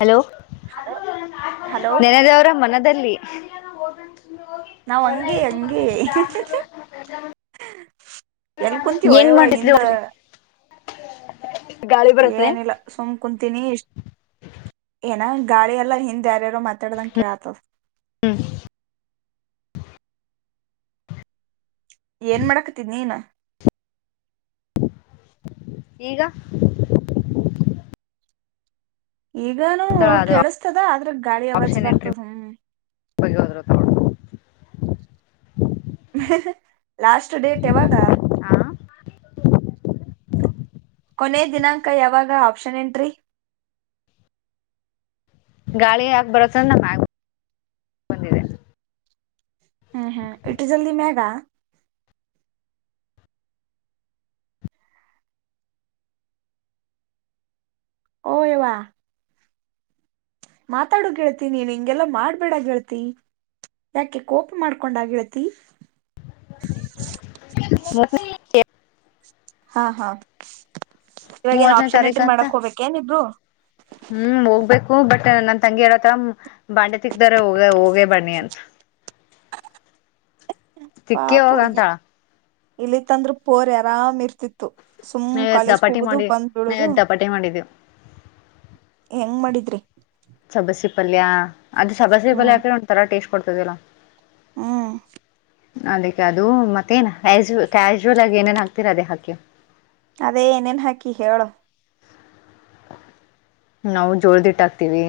Hello hello ನೆನದವರ ಮನದಲ್ಲಿ ಇ ಹ ನಾವ್ ಹಂಗೆ ಅವ ಹಂಗೆ [unintelligible] ಎಲ್ ಕುಂತೀವೋ ಏನ್ ಯವ್ವ ಹಿಂದ ಮಾಡಿದರು್ರ ಏನಿಲ್ಲ ಸುಮ್ ಕುಂತೀನಿ ಇಷ್ಟ ಏನ ಗಾಳಿ ಎಲ್ಲಾ ಹಿಂದ ಯಾರ್ಯಾರು ಮಾತಾಡ್ದಂಗ ಕೇಳತಸ್ ಹ್ಮ ಏನ್ ಮಾಡಾಕತಿ ನೀನು ಈಗ ಈಗಾನೂ ತಳ ಅದು ಕೆೇಳಸ್ತದ ಆದ್ರೆ ಗಾಳಿ ಅವಾಜ ಆಪ್ಷನ್ ಎಂಟ್ರಿ ಬರ್ತದ ಬಗ್ಗೆ ಹೋದ್ರು ತಗೊಳ್ಳಿ ಲಾಸ್ಟ್ ಡೇಟ್ ಯಾವಾಗ ಆ ಕೊನೆ ದಿನಾಂಕ ಯಾವಾಗ ಆಪ್ಷನ್ ಎಂಟ್ರಿ. ಗಾಳಿ ಯಾಕ್ ಬರುತ್ತಂದ ನಮ್ ಬಂದಿದೆ. ಹ್ಮ್ ಹ್ಮ್ ಇಟ್ಟು ಜಲ್ದಿ ಮ್ಯಗ. ಓಯವ. ಮಾತಾಡು ಗೆಳ್ತಿ ನೀನ್ ಹಿಂಗೆಲ್ಲಾ ಮಾಡ್ಬೇಡ ಗೆಳ್ತಿ ಯಾಕೆ ಕೋಪ ಮಾಡ್ಕೊಂಡಾಗಿಳತಿ. [unintelligible] ಹಾ ಹಾ ಇವಾಗ್ ಏನ್ ಮೂವತ್ತನೇ ಆಪ್ಷನ್ ತಾರೀಕು ಎಂಟ್ರಿ ಅಂತ ಮಾಡಕ್ ಹೋಗಬೇಕೇನಿಬ್ರು. ಹ್ಮ್ ಹೋಗ್ಬೇಕು ಬಟ್ ನನ್ ತಂಗಿ ಏಳತಾಳ್ ಬಾಂಡೆ ತಿಕ್ದರೆ ಹೋಗೆ ಹೋಗೇ ಬನ್ನಿ ಅಂತ. [unintelligible] ತಿಕ್ಕಿ ಪಾಪ್ ಹುಡ್ಗಿ ಹೋಗಂತಾಳ. ಇಲ್ಲಿತ್ತಂದ್ರ ಪೋರ್ ಏರಾಮ್ ಇರ್ತಿತ್ತು. ಸುಮ್ ನಾ ಇವತ್ ಕಾಲೇಜ್ಗೆ ದಪಾಟಿ ಹೋಗುದು ಮಾಡಿ ಬಂದ್ ನಾ ಬಿಡುದು ಇವತ್ ದಪಾಟಿ ಮಾಡಿದೀವಿ ಹೆಂಗ್ ಮಾಡಿದ್ ಸಬ್ಬಸಿ ಪಲ್ಯ ಅದ್ ಸಬಸಿ ಹ್ಮ್ ಪಪಲ್ಯಾಕ ಒಂತರ ಟೇಸ್ಟ್ ಕೊಡ್ತದಲ್ಲ. ಹ್ಮ್ ಅದಕ್ಕೆ ಅದು ಮತ್ತೇನ ಕ್ಯಾಸ್ ಕ್ಯಾಶುವಲ್ ಆಗಿ ಏನೇನ್ ಹಕ್ತಿರಾ ಅದೇ ಹಾಕಿನ್. ಅದೇ ಏನೇನ್ ಹಾಕಿ ಹೇಳು. ನಾವು ಜೋಳದ ಇಟ್ಟಾಕ್ತಿವಿ.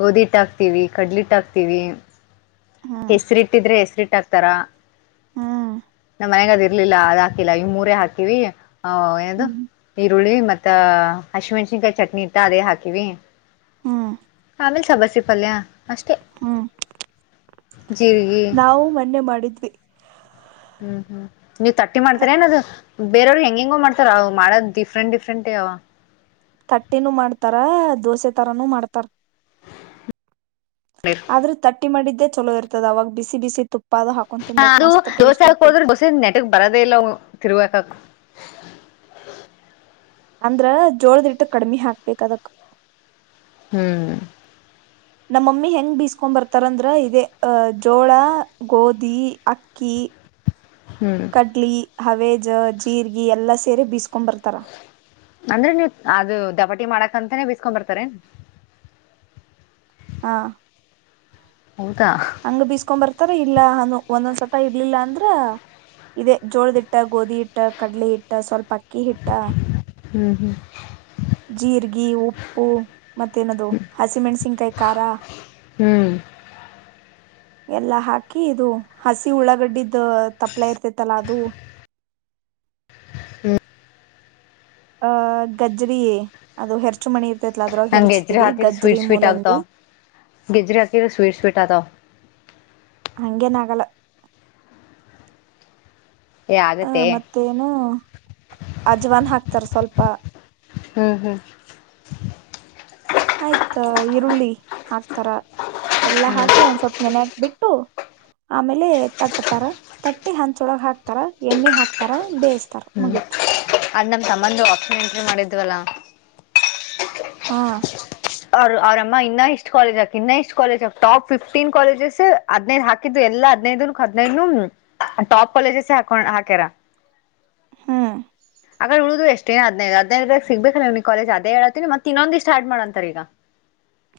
ಗೋಧಿ ಹಿಟ್ಟ ಹಾಕ್ತಿವಿ ಕಡ್ಲಿಟ್ಟ ಹಾಕ್ತಿವಿ ಹ್ಮ್ ಹೆಸ್ರಿಟ್ಟಿದ್ರೆ ಹೆಸ್ರಿಟ್ ಟಸ್ತರ ಹ್ಮ ಮನ್ಯಗದ್ ಇರ್ಲಿಲ್ಲ ಅದ್ ಹಾಕಿಲ್ಲ ಈ ಮೂರೆ ಹಾಕಿವಿ ಹ ಏನದು. ಹ್ಮ್ ಈರುಳ್ಳಿ ಮತ್ತ ಹಸಿಮೆಣ್ಸಿನ್ಕಾಯಿ ಚಟ್ನಿ ಇತ್ತ ಅದೇ ಹಾಕಿವಿ. ಹು ಆಮೇಲ್ ಸಬಸಿ ಪಲ್ಯ ಅಷ್ಟೇ. ಜೀರಿಗೆ ನಾವು ಮನ್ನೆ ಮಾಡಿದ್ವಿ. ಹ್ಮ್ ಹ್ಮ್ ನೀವ್ ತಟ್ಟಿ ಮಾಡ್ತಾರ್ ಏನದು ಬೇರೆಯವ್ರರು ಹೆಂಗ್ ಹೆಂಗೋ ಮಾಡ್ತಾರ ಅವ್ ಮಾಡದ ಡಿಫ್ರೆಂಟ್ ಡಿಫ್ರೆಂಟ್ ಅವ. ತಟ್ಟಿನೂ ಮಾಡ್ತಾರ ದೋಸೆ ತರಾನೂ ಮಾಡ್ತಾರ್. ಆದ್ರೂ ತಟ್ಟಿ ಮಾಡಿದ್ದೆ ಚಲೋ ಇರ್ತದ ಅವಾಗ್ ಬಿಸಿ ಬಿಸಿ ತುಪ್ ಅದು ದೋಸೆ ಹಾಕ್ ಹೋದ್ರೆ ದೋಸೆ ನೆಟಗ್ ಬರೋದೇ ಇಲ್ಲ ತಿರ್ವಕಕ್. [unintelligible] ಅಂದ್ರ ಜೋಳ್ದಿಟ್ಟ ಕಡಿಮೆ ಹಾಕ್ಬೇಕ್ ಅದಕ. ಹ್ಮ್ ನಮ್ಮಮ್ಮಿ ಹೆಂಗ್ ಬೀಸ್ಕೊಂಡ್ ಬರ್ತಾರಂದ್ರ ಇದೇ ಅ ಜೋಳ ಗೋಧಿ ಅಕ್ ಕ್ಕಿ ಹ್ಮ್ ಕಡ್ಲಿ ಹವೇಜ ಜೀರ್ಗಿ ಎಲ್ಲ ಸೇರಿ ಬೀಸಕೊಂಬರ್ತಾರ. ಅಂದ್ರೆ ನೀವು ಅದು ದಪಟಿ ಮಾಡಕಂತಾನೇ ಬಿಸಕೋಂಡ ಬರ್ತಾರೆನ್. ಹಾ ಹೌದಾ ಹಂಗ ಬೀಸ್ಕೋಂ ಬರ್ತಾರ ಇಲ್ಲ ಅನು ಒಂದೊಂದ್ ಸತ್ತ ಇರ್ಲಿಲ್ಲ ಅಂದ್ರ. ಇದೇ ಜೋಳದಿಟ್ಟ ಗೋಧಿ ಹಿಟ್ಟ ಕಡ್ಲೆ ಹಿಟ್ಟ ಸ್ವಲ್ಪ ಅಕ್ಕಿ ಹಿಟ್ಟ. ಹ್ಮ್ ಹ್ಮ್ ಜೀರ್ಗಿ ಉಪ್ಪು ಮತ್ತೇನದು ಹಸಿಮೆಣಸಿನ್ಕಾಯಿ ಖಾರ. ಹ್ಮ್. ಎಲ್ಲಾ ಹಾಕಿ ಇದು ಹಸಿ ಉಳ್ಳಾಗಡ್ಡಿದ್ ತಪ್ಲೆ ಇರ್ತೇತ್ತಲ್ಲಾ ಅದು. [inaudible] ಹ್ಮ. ಅಹ ಗಜ್ರಿ ಅದು ಹೆರ್ಚು ಮಣಿ ಇರ್ತಲ್ಲ ಅದ್ರಾಗ್ ನಂಗ್ ಹೆರ್ಚ್ತೀವಿ ಗಜ್ಜರಿ ಮೂಲಂಗಿ. ಗಿಜರಿ ಹಾಕಿ ಸ್ವೀಟ್ ಸ್ವೀಟ್ ಆತವ್. ಹಂಗೆ ನಗಲ್ಲ. ಏ ಹ ಆಗತ್ತೆ ಮತ್ತೇನು ಅಜ್ವಾನ್ ಹಾಕ್ತಾರ ಸ್ವಲ್ಪ ಹ್ಮ್ ಹಾ ಆಯ್ತ ಈರುಳ್ಳಿ ಹಾಕ್ತಾರ ಎಲ್ಲಾ ಹಾಕಿ ಒಂದ್ ಸ್ವಪ್ ನೆನೆ. ಬಿಟ್ಟು ಆಮೇಲೆ ತಟ್ತಾರ ತಟ್ಟಿ ಹಂಚೊಳಗ್ ಹಾಕ್ತಾರ ಎಣ್ಣೆ ಹಾಕ್ತಾರ ಬೇಯಿಸತಾರ ಮುಗೀತು. ಅದ್ ನಮ್ ಸಂಬಂಧ ಆಪ್ಷನ್ ಎಂಟ್ರಿ ಮಾಡಿದ್ವಲ್ಲ ಹಾ ಅವರು ಅವ್ರ ಅಮ್ಮ ಇನ್ನ ಇಷ್ಟ ಕಾಲೇಜ್ ಆಕ್ ಇನ್ನ ಇಷ್ಟ ಕಾಲಜ್ ಆಾಕ್ ಟಾಪ್ ಫಿಫ್ಟೀನ್ ಕಾಲೇಜಸ್ ಹದ್ ಹಕ್ ಎ ಎಲ್ಲ ಹದ್ದು ಹದ್ನೈದನು ಟಾಪ್ ಕಾಲೇಜಸ ಹಾಕೊಂಡ್ ಹಾಕ್ಯಾರ ಹ್ಮ ಆಗ ಉಳಿದ್ದು ಎಷ್ಟೇನ್ ಹದ್ದುದ್ದಾಗ ಸಿಗ್ಬೇಕಲ್ಲ ನೀವ್ಗೆ ಕಾಲಜ ಅದೇಳ್ತಿನನ ಮತ್ತ ಇನ್ನೊಂದು ಸ್ಟಾರ್ಟ್ ಮಾಡ ಅಂತರ್ ಈಗ.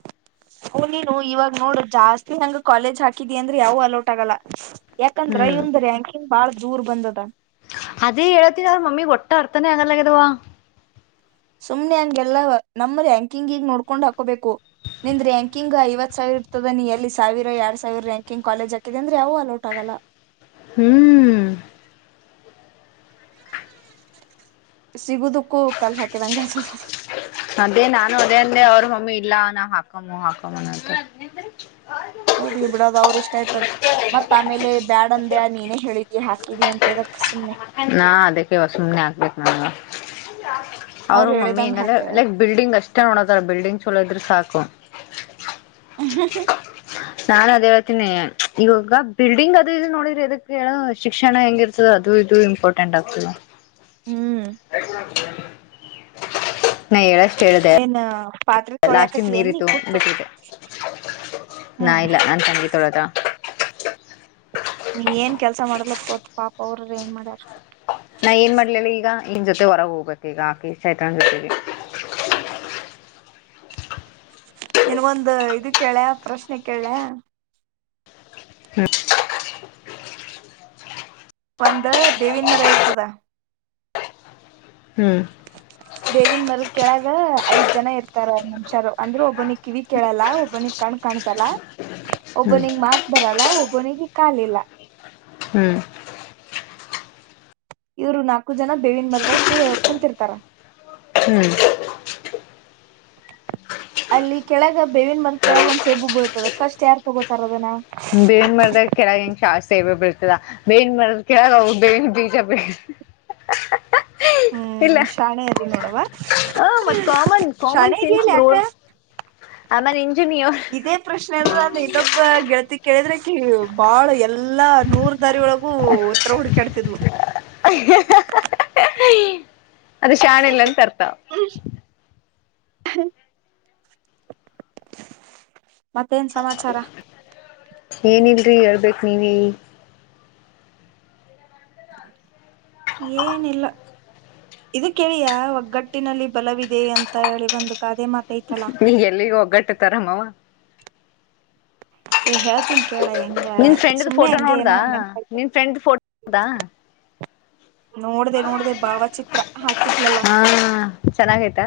[inaudible] ಓ ನೀನು ಇವಾಗ ನೋಡ ಜಾಸ್ತಿ ನಂಗ ಕಾಲೇಜ್ ಹಾಕಿದಿ ಅಂದ್ರೆ ಯಾವ ಅಲೋಟ್ ಆಗಲ್ಲ ಹ್ಮ್ ಯಾಕಂದ್ರಯಂದ್ರೀ ಅಂಕಿಂಗ ಬಾಳ ದೂರ್ ಬಂದದ ಅದೇ ಹೇಳೇತಿರ ಅವ್ರ ಮಮ್ಮಿ ಒಟ್ಟ ಅರ್ಥನೇ ಆಗಲ್ಲಗದವಾ. ಸುಮ್ನೆ ಹಂಗೆಲ್ಲ ನಮ್ರ ಹಂಗ ಹಿಂಗೀಗ್ ನೋಡ್ಕೊಂಡ್ ಹಾಕೋಬೇಕು. ನಿನ ರ್ಯಾಂಕಿಂಗ್ಐವ ಸಾವಿರ ಇರ್ತದ ನೀ ಎಲ್ಲಿಾವಿರಡ್ ಸಾವಿರ ರಂಕಿಂಗ್ಲಜ್ ಹಾಕ ಅಂದ್ರ ಅವು ಅಲೌಟ್ ಆಗಲ್ಲ. ಅಲ. ಹ್ಮ್. ಸಿಗದಕ್ಕೂ ಕಲ್ ಹಾಕಿದಂಗ. ಅದೇ ನಾನು ಅದೇ ಅಂದೆ ಅವ್ರ ಮಮ್ಮಿ ಇಲ್ಲ ಅವನ ಹಾಕಮ್ಮ ಹಾಕಮ್ಮ ಹೋಗ್ಲಿ ಬಿಡದ ಅವ್ರ ಇಷ್ಟ ಆಯ್ತದ. ಮತ್ತತ್ ಆಮೇಲೆ ಬ್ಯಾಡಂದ ನೀನೇ ಹೇಳಿದಿ ಹಾಕಿದಿ ಅಂತ ಅದಕ್ ಸುಮಮ್ಮನೆ. ನಾ ಅದಕ್ಕೆ ಸುಮ್ಮ್ನೆ ಆಗ್ಬೇಕು ನಮಗೆ. ಅವ್ರು ಅವರು ಮಮ್ಮಿ ಹೇಳಿದಂಗ ಹಿಂಗಂದ್ರೆ ಹಾಕ್ಯಾರ ಲೈಕ್ ಬಿಲ್ಡಿಂಗ್ ಅಷ್ಟೇ ನೋಡತಾರ ಬಿಲ್ಡಿಂಗ್ ಚಛಲೋ ಇದ್ರೆ ಸಾಕು. ಹ. ನಾನ್ ಅದ್ ಹೇಳ್ತೀನಿ ಇವಾಗ ಬಿಲ್ಡಿಂಗ್ ಅದು ಇದು ನೋಡಿದ್ರಿ ಅದಕ್ಕೆ ಹೇಳ ಶಿಕ್ಷಣ ಹೆಂಗಿರ್ತದ. ಅದು ಇದು ಇಂಪೋರ್ಟೆಂಟ್ ಆಗ್ತ. ಹ್ಮ್. ನ ಹೇಳಳ. ಏನ. ಲಾಸ್ಟಮ್ ನೀರಿ ಇತ್ತು ಬಿಟ್ಟಿದೆ. ನಾ ಹ್ಮ್ ಇಲ್ಲ ನಾನ್ ಚನಗೆ ತೊಳೋದ. ನೀ ಏನ್ ಕೆಲ್ಸ ಮಾಡ್ಲಕ್ತ್ ಪಾಪ ಅವರರು ಏನ್ ಮಾಡ್ಯಾರ. ನಾ ಏನ್ ಮಾಡ್ಲಿಲ್ಲ ಈಗ ಇನ್ ಜೊತೆ ಹೊರಗೆ ಹೋಗಬೇಕ ಈಗ ಆಾಕಿ ಸೈತನ್ ಜೊತೆಗೆ. ನಿನ್ಗೊಂದು ಇದು ಕೇಳ್ಯಾ ಪ್ರಶ್ನೆ ಕೇಳ್ಯ. ಹ್ಮ್. ಒಂದ ಬೇವಿನ ಮರ ಇರ್ತದ. ಹ್ಮ್. ದೇವನ್ ಮರದ ಕೆೇಳಳಾಗ ಐದ್ ಜನ ಇರ್ತಾರ ಮನುಷ್ಯರು ಅಂದ್ರೆ ಒಬ್ಬನಿ ಕಿವಿ ಕೇಳಲ್ಲ ಒಬ್ಬನಿ ಕ. ಕಾಣಸಲ್ಲ ಹ್ಮ್ ಓಬನಿಂಗ್ ಮಾತ್ ಬರಲ್ಲ ಓಬನಿಂಗ್ ಕಾಲಿಲ್ಲ ಹ್ಮ್ ಇವರು ನಾಲ್ಕು ಜನ ಬೇವಿನ ಮರದ ಕುಂತಿರ್ತಾರ [inaudible] ಹ್ಮ್ ಅಲ್ಲಿ ಕೆಳಗ ಬೇವಿನ ಮರ್ ಕೆಳಗ ಒಂದ್ ಸೇಬು ಬೀಳ್ತದ ಫಸ್ಟ್ ಯಾರ್ ಹೋಗೋತಾರದನಾ. ಬೇನ್ ಮರದ ಕೆಳಗೆ ಹೆಂಗ ಶಾಸ್ ಸೇವೆ ಬೀಳ್ತದ ಬೇಣ ಮರದ ಕೆಳಗ ಬೇವ ಬೀಜ ಇಲ್ಲ ಹ್ಮ್ ಶಾಣೆ ಅಲ್ಲಿ ನೋಡವ ಹ ಮತ್ ಕಾಮನ್ ಕಾಮನ್ ಸೆನ್ಸ್ ಶಾಣೆಗಲಿ ಬ್ರೋ ಯಾಕ ಆಮೇಲೆ ಇಂಜಿನಿಯರ್ ಇದೇ ಪ್ರಶ್ನೆ ಅಲ್ವಾ ಅ ಇ ಗೆಳತಿ ಕೇಳಿದ್ರಕಿ ಬಾಳ ಎಲ್ಲಾ ನೂರ್ ದಾರಿ ಒಳಗೂ ಉರ ಹುಡ್ಕಾಡ್ತಿದ್ವು ಅದು ಶಾಣ ಇಲ್ಲ ಅಂತ ತರ್ತಾವ ಹ್ಮ ಮತ್ತೇನ್ ಸಮಾಚಾರ ಏನಿಲ್ರಿ ಹೇಳ್ಬೇಕೇ ನೀವ ಏನಿಲ್ಲ ಇದು ಕೇಳಿಯಾ ಒಗ್ಗಟ್ಟಿನಲ್ಲಿ ಬಲವಿದೆ ಅಂತ ಹೇಳಿ ಒಂದು ಕಾದೆ ಮಾತ ಇ ನೀಗೆ ಎಲ್ಲಿಗ ಒಗ್ಗಟ್ಟತಾರಮ್ಮವ ಹ ತಿ ಕೇಳ ಹೆಂಗ ನಿನ್ ಫ್ರೆಂಡ್ದ ಸುಮ್ಮ್ನೆ ಫೋಟೋ ಹೆಂಗ ನೋಡ್ದ ಏನು ಅಂಗನ್ ನಿನ್ ಫ್ರೆಂಡ್ ಫೋಟೋ ನೋಡ್ದ ನೋಡ್ದ ನೋಡ್ದ ಭಾವಚಿತ್ರ ಹಾಕಿದ್ಲಲ್ಲ ಹಾ ಚೆನ್ನಾಗೈತಾ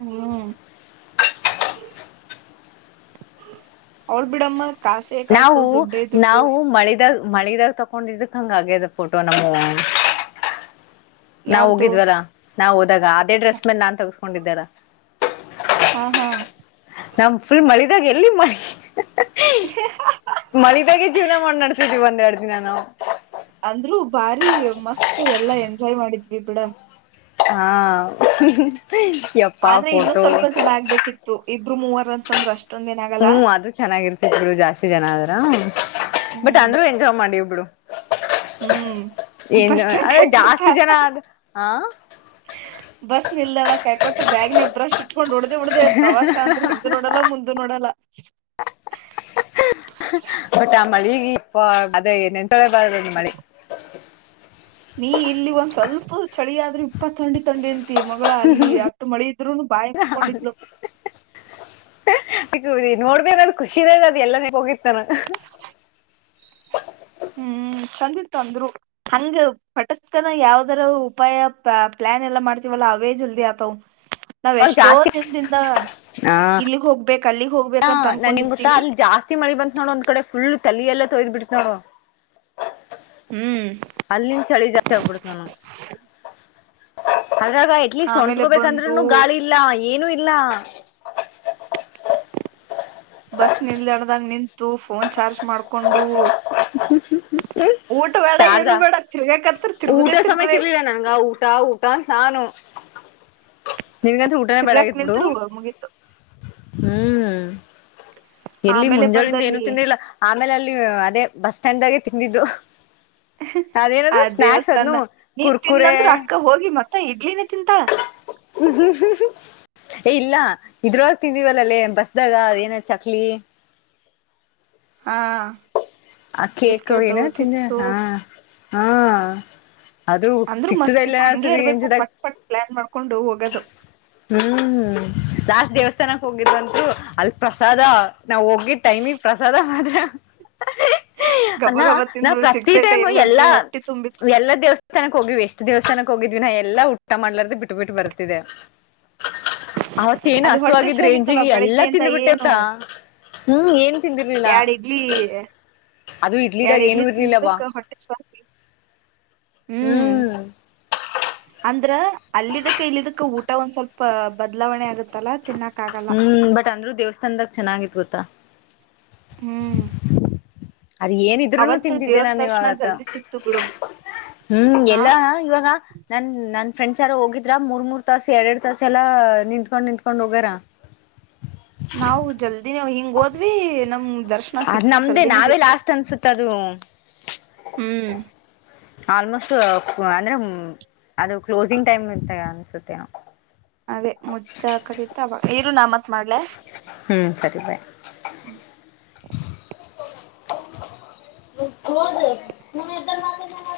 ಹ್ಮ್ ಅವಳ ಬಿಡಮ್ಮರ್ ನಾವು ನಾವು ಮಳಿದಾಗ ಮಳಿದಾಗ ತಕೊಂಡಿದ ಹಂಗ ಆಗ್ಯದ ಫೋಟೋ ನಮ್ಮ ನಾವ ಯಾವ್ದು ಹೋಗಿದ್ವರಾ ನಾವ್ ಇದಾಗ ಅದೇ ಡ್ರೆಸ್ ಮೇಲೆ ನಾನ್ ತಗಸ್ಕೊಂಡಿದ್ದಾರ ಹಾ ಹಾ ನಮ್ ಫುಲ್ ಮಳಿದಾಗ ಎಲ್ಲಿ ಮಾಡಿ ಮಲಿದಾಗೆ ಜೀವ್ನ ಮಾಡಿ ನಡ್ಸಿದೀವಿ ಒಂದ ಎರಡು ದಿನ ನಾವು ಅಂದ್ರು ಭಾರಿ ಮಸ್ತ್ ಎಲ್ಲಾ ಎಂಜಾಯ್ ಮಾಡಿದ್ವಿ ಬಿಿಡ ಹಾ ಯಪ್ಪಾ ಆದ್ರೆ ಇನ್ನುೂ ಫೋಟೋ ಸ್ವಲ್ಪ ಜನ ಆಗ್ಬೇಕಿತ್ತು ಇಬ್ರು ಮೂವರ್ ಅಂತಂದ್ರ ಅಷ್ಟ ಹ್ಮ್ ಅ್ ಚೆನ್ನಾಗಿರ್ತ ಇಬ್ರು ಜಾಸ್ತಿ ಜನ ಆದ್ರ ಬಟ್ ಹ್ಮ್ ಅಂದ್ರು ಎಂಜಾಯ್ ಮಾಡಿ ಒಬ್ರು ಹ್ಮ್ ಅಂದ್ರೆ ಬಷ್ಟಬೇಕುಂತ ಜಾಸ್ತಿ ಜನ ಆದ್ ಹಾ ಬಸ್ ನಿಲ್ದಾಣ ಕಾಯ್ಕೋತ ಬ್ಯಾಗ್ನೆಬ್ರು ಉಕೊಂಡ್ ಉಡ್ದ ಉಡ್ದ ಪ್ರವಾಸ ಅಂದ್ರೆ ಹಿಂದ್ ನೋಡಲ್ಲ ಮುಂದ ನೋಡಲ್ಲ ಬಟ್ ಆ ಮಳಗ ಇಪ್ಪ ಅದೇ ನೆನ್ಂತೊಳೇಬಾರದು ನಿಮ್ಮಳಿ ನೀ ಇಲ್ಲಿ ಒಂದ್ ಸ್ವಲ್ಪ ಚಳಿಿಯಾದ್ರರು ಇಪ್ಪತ್ತು ತೊಂಡಿ ತೊಂಡಿ ತಿ ಮಗಳ ಅಲ್ಲಿ ಅಷ್ಟು ಮಳ ಇದ್ರುನು ಬಾಯಿ ಮುತ್ಕೊಂಡಿದ್ಲು ಸಿಗುದಿ ನೋಡ್ಬಿ ಅನ್ನೋದು್ ಖುಷಿದಾಗ ಅ್ ಎಲ್ಲಾನೇ ಹೋಗಿತ್ತಾನ [inaudible] ಹ ಹ್ಮ್ ಚಂದ ಇತ್ತು ಅಂದ್ರು ಹ ಪಟದಕನ ಯಾವದರ ಉಪಾಯ ಪ್ಲಾನ್ ಎಲ್ಲ ಮಾಡ್ತವ ೇ ಜಲ್ದಿ ಆತವ ನಾವ್ ಅವಾಗ ಎಷ್ಟೋ ಜಾಸ್ತಿ ದಿನದಿಂದ ಹಾ ಇಲ್ಲಿಗ್ ಹೋಗ್ಬೇಕ ಹಾ ನನ್ನ್ ಗೊತ್ತಾ ಅಲ್ಲಿ ಜಾಸ್ತಿ ಮಳಿ ಬಂತ ನೋಡ್ ಒಂದ್ ಕಡೆ ಫುಲ್ ತಲ ಎಲ್ಲ ತೊಯ್ದ್ ಬಿಿಡ್ತ ಹ್ಮ್ ಅಲ್ಲಿಂದ ಚಳಿ ಜಾಸ್ತಿ ಆಗ್ಬಿಡ್ತ ನ ಅದ್ರಾಗ ಅಟ್ ಲೀಸ್ಟ್ ಆಮೇಲೆ ಬಂದು ಹೊಣ್ಸ್ಕೋಬೇಕಂದ್ರೂನು ಗಾಳಿ ಇಾ ಏನು ಇಲಾ ಬಸ್ ನಿಲ್ದಾಡ್ದಾಗ ನಿಂತು ಫೋನ್ ಚಾರ್ಜ್ ಮಾಡ್ಕೊಂಡು ಹ ಹ ಹ್ಮ ಊಟ ಬೇಡ ಏನು ಚಜಾ ಬೇಡ ತಿರ್ಗಾಕತ್ರ ಊಟ ತಿರುಗುದೇ ಸಮಯಕ್ಕೆ ತಿರುಗುದೇ ಇರ್ಲಿಲ್ಲ ನನ್ಗ ಊಟ ಊಟ ಅಂತ ನಾನು ನಿನ್ಗಂತ ಊಟನೇ ತಿರ್ಗಾಕ್ ಬೆ್ಯಾಡಗಿದ ಬಿಿಡು ನಿಂತ್ರು ಮುಗೀತು ಹ್ಮ್ ಎಲ್ಲಿ ಆಮೇಲೆ ಮುಂಜೋಳಿಂದ ಏನು ಬಂದಲ್ಲಿ ತಿಂದಿಲ್ಲ ಆಮೇಲೆ ಅಲ್ಲಿ ಅದೇ ಬಸ್ ಸ್ಟ್ಯಾಂಡ್್ದಾಗೆ ತಿಂದಿದ್ದು ಆ ಅದೇನದು ಸ್ನಾಕ್ಸ್ ಅದ್ನು ದೇವಸ್ಥಾಾನ ನೀನ್ ಕುರ್ಕುರೆ ತಿನ್ನಂದ್ರರು ಅಕ್ಕ ಹೋಗಿ ಮಕ್ಕ ಮ ಇಡ್ಲಿನೇ ತಿಂತಾಳ ಹ್ಮ ಹ್ಮ ಹ್ಮ ಏ ಇಲ್ಲ ಇದ್ರೊಳಗೆ ತಿಂದಿವವಲ್ಲ ಅಲ್ಲೇ ಬಸ್್ದಾಗ ಏನ ಚಕ್ಲಿ ಹಾ ಆ ಕೇಕ್ ಬಿಸ್ಕೆಟು ಏನೋ ತಿಂದೆ ಚಿಪ್ಸು ಹಾ ಹಾ ಅದು ಅಂದ್ರು ಸಿಕ್ತದ ಮಸ್ತ್ ಇಲ್ಲ ಇತ್ ಹಂಗೆ ಸರಿ ಇರ್ಬೇಕು ಎಂಜಡಗ ಪಟ್ ಪಟ್ ಪ್ಲಾನ್ ಮಾಡ್ಕೊಂಡು ಹೋಗೋದು ಹ್ಮ್ ದಾಸ್ ದೇವಸ್ ತನಕ್ ಹೋಗಿದಂತು ಅಲ್ಲಿ ಪ್ರಸಾದ ನಾವು ಹೋಗಿದ್ ಟೈಮಿಗೆ ಪ್ರಸಾದ ಮಾಡ್ ಹಿ ಹಿ ಗಬ ಅಲ್ಲ ಗಬ ನಾ ತಿಂದು ಪ್ರತಿ ಸಿಗ್ತೈತೆ ಟೈಮ್ ಇಲ್ಲ ಅಂತ ಎಲ್ಲಾ ಹೊಟ್ಟೆ ತುಂಬಿತ್ತು ಎಲ್ಲಾ ದೇವಸ್ಥಾನಕ್ಕೆ ಹೋಗ್ವಿ ಎಷ್ಟ್ ದೇವಸ್ಥಾನಕ್ ಹೋಗಿದ್ವಿನ್ ಎಲ್ಲಾ ಊಟ ಮಾಡ್ಲಾರದೆ ಬಿಟ್ಟು ಬಿಟ್ಟು ಬರ್ತಿದೆ ಅವತೇನ್ ಅಲ್ಲಿ ಹೊಟ್ಟೆ ಹಸಿವು ಹಸವಾಗಿದ್ರೆ ಆಗಿತ್ತಲ್ಲ ರೇಂಜಿಗೆ ಎಲ್ಲಾ ಬೆಳಿಗ್ಗೆಯಿಂದ ತಿಂದ್ಬಿಟ್ಟೆ ಏನು ಹ್ಮ್ ಏನ್ ತಿಂದಿರ್ಲಿಲ್ಲ ಎರಡ್ ಇಡ್ಲಿ ಅದು ಎರಡ್ ಇಡ್ಲಿದಾಗ ಏನೂ ಇಡ್ಲಿ ಇರ್ಲಿಲ್ಲವಾ ತಿಂದಿದ್ದಕ್ಕ ಹೊಟ್ಟೆ ಹಸಿವು ಆಗಿ ಹ್ಮ್ ಅಂದ್ರೆ ಅಲ್ಲಿದ್ದಕ್ಕೆ ಇಲ್ಲಿದಕ್ಕೂ ಊಟ ಒಂದ್ ಸ್ವಲ್ಪ ಬದಲಾವಣೆ ಆಗುತ್ತಲ್ಲಾ ತಿನ್ನಾಕ್ ಹ್ಮ್ ಬಟ್ ಅಂದ್ರೂ ದೇವಸ್ಥಾನದಾಗ ಚೆನ್ನಾಗಿತ್ ಗೊತ್ತ ಹ್ಮ್ ಅದು ಏನಿದ್ರುನೂ ಅವತ್ತು ತಿಂತಿದ್ದೆ ದೇವ್ರ ನಾನ್ ದರ್ಶನ ಇವಾಗತ್ತ ಜಲ್ದಿ ಸಿಕ್ತು ಬಿಡು ಹ್ಮ್ ಆ ಎಲ್ಲಾ ಇವಾಗ ನನ್ ನ ಫ್ರೆಂಡ್ಸ್ ಯಾರು ಹೋಗಿದ್ರ ಮೂರ್ ಮೂರ್ ತಾಸ ಎರಡೆರಡ್ ತಾಸ ಎಲ್ಲಾ ನಿಂತ್ಕೊಂಡ್ ನಿಂತ್ಕೊಂಡ್ ಹೋಗಾರ ನಾವು ಜಲ್ದಿನ್ ಹಿಂಗ್ ಹೋದ್ವಿ ನಮ್ ದರ್ಶನ ಅದ್ ಸಿಕ್ತು ನಮ್ದೇ ಜಾಲ್ದಿನೇ ನಾವೇ ಸಿಗ್ತು ಲಾಸ್ಟ್ ಅನ್ಸುತ್ತ ಅದು ಹ್ಮ್ ಆಲ್ಮೋಸ್ಟ್ ಅಂದ್ರೆ ಅದು ಕ್ಲೋಸಿಂಗ್ ಟೈಮ್ ಇತ ಅನ್ಸುತ್ತೆ ನಾ ಅದೇ ಮುಚ್ಚಾಕದಿತ್ತು ಅವ ಇರು ನಾ ಮತ್ ಮಾಡ್ಲ ಹ್ಮ್ ಸರಿ ಬಾಯ್ ಎದ್ದು ಹೋಗ್ ನೀ ಇದಾಗ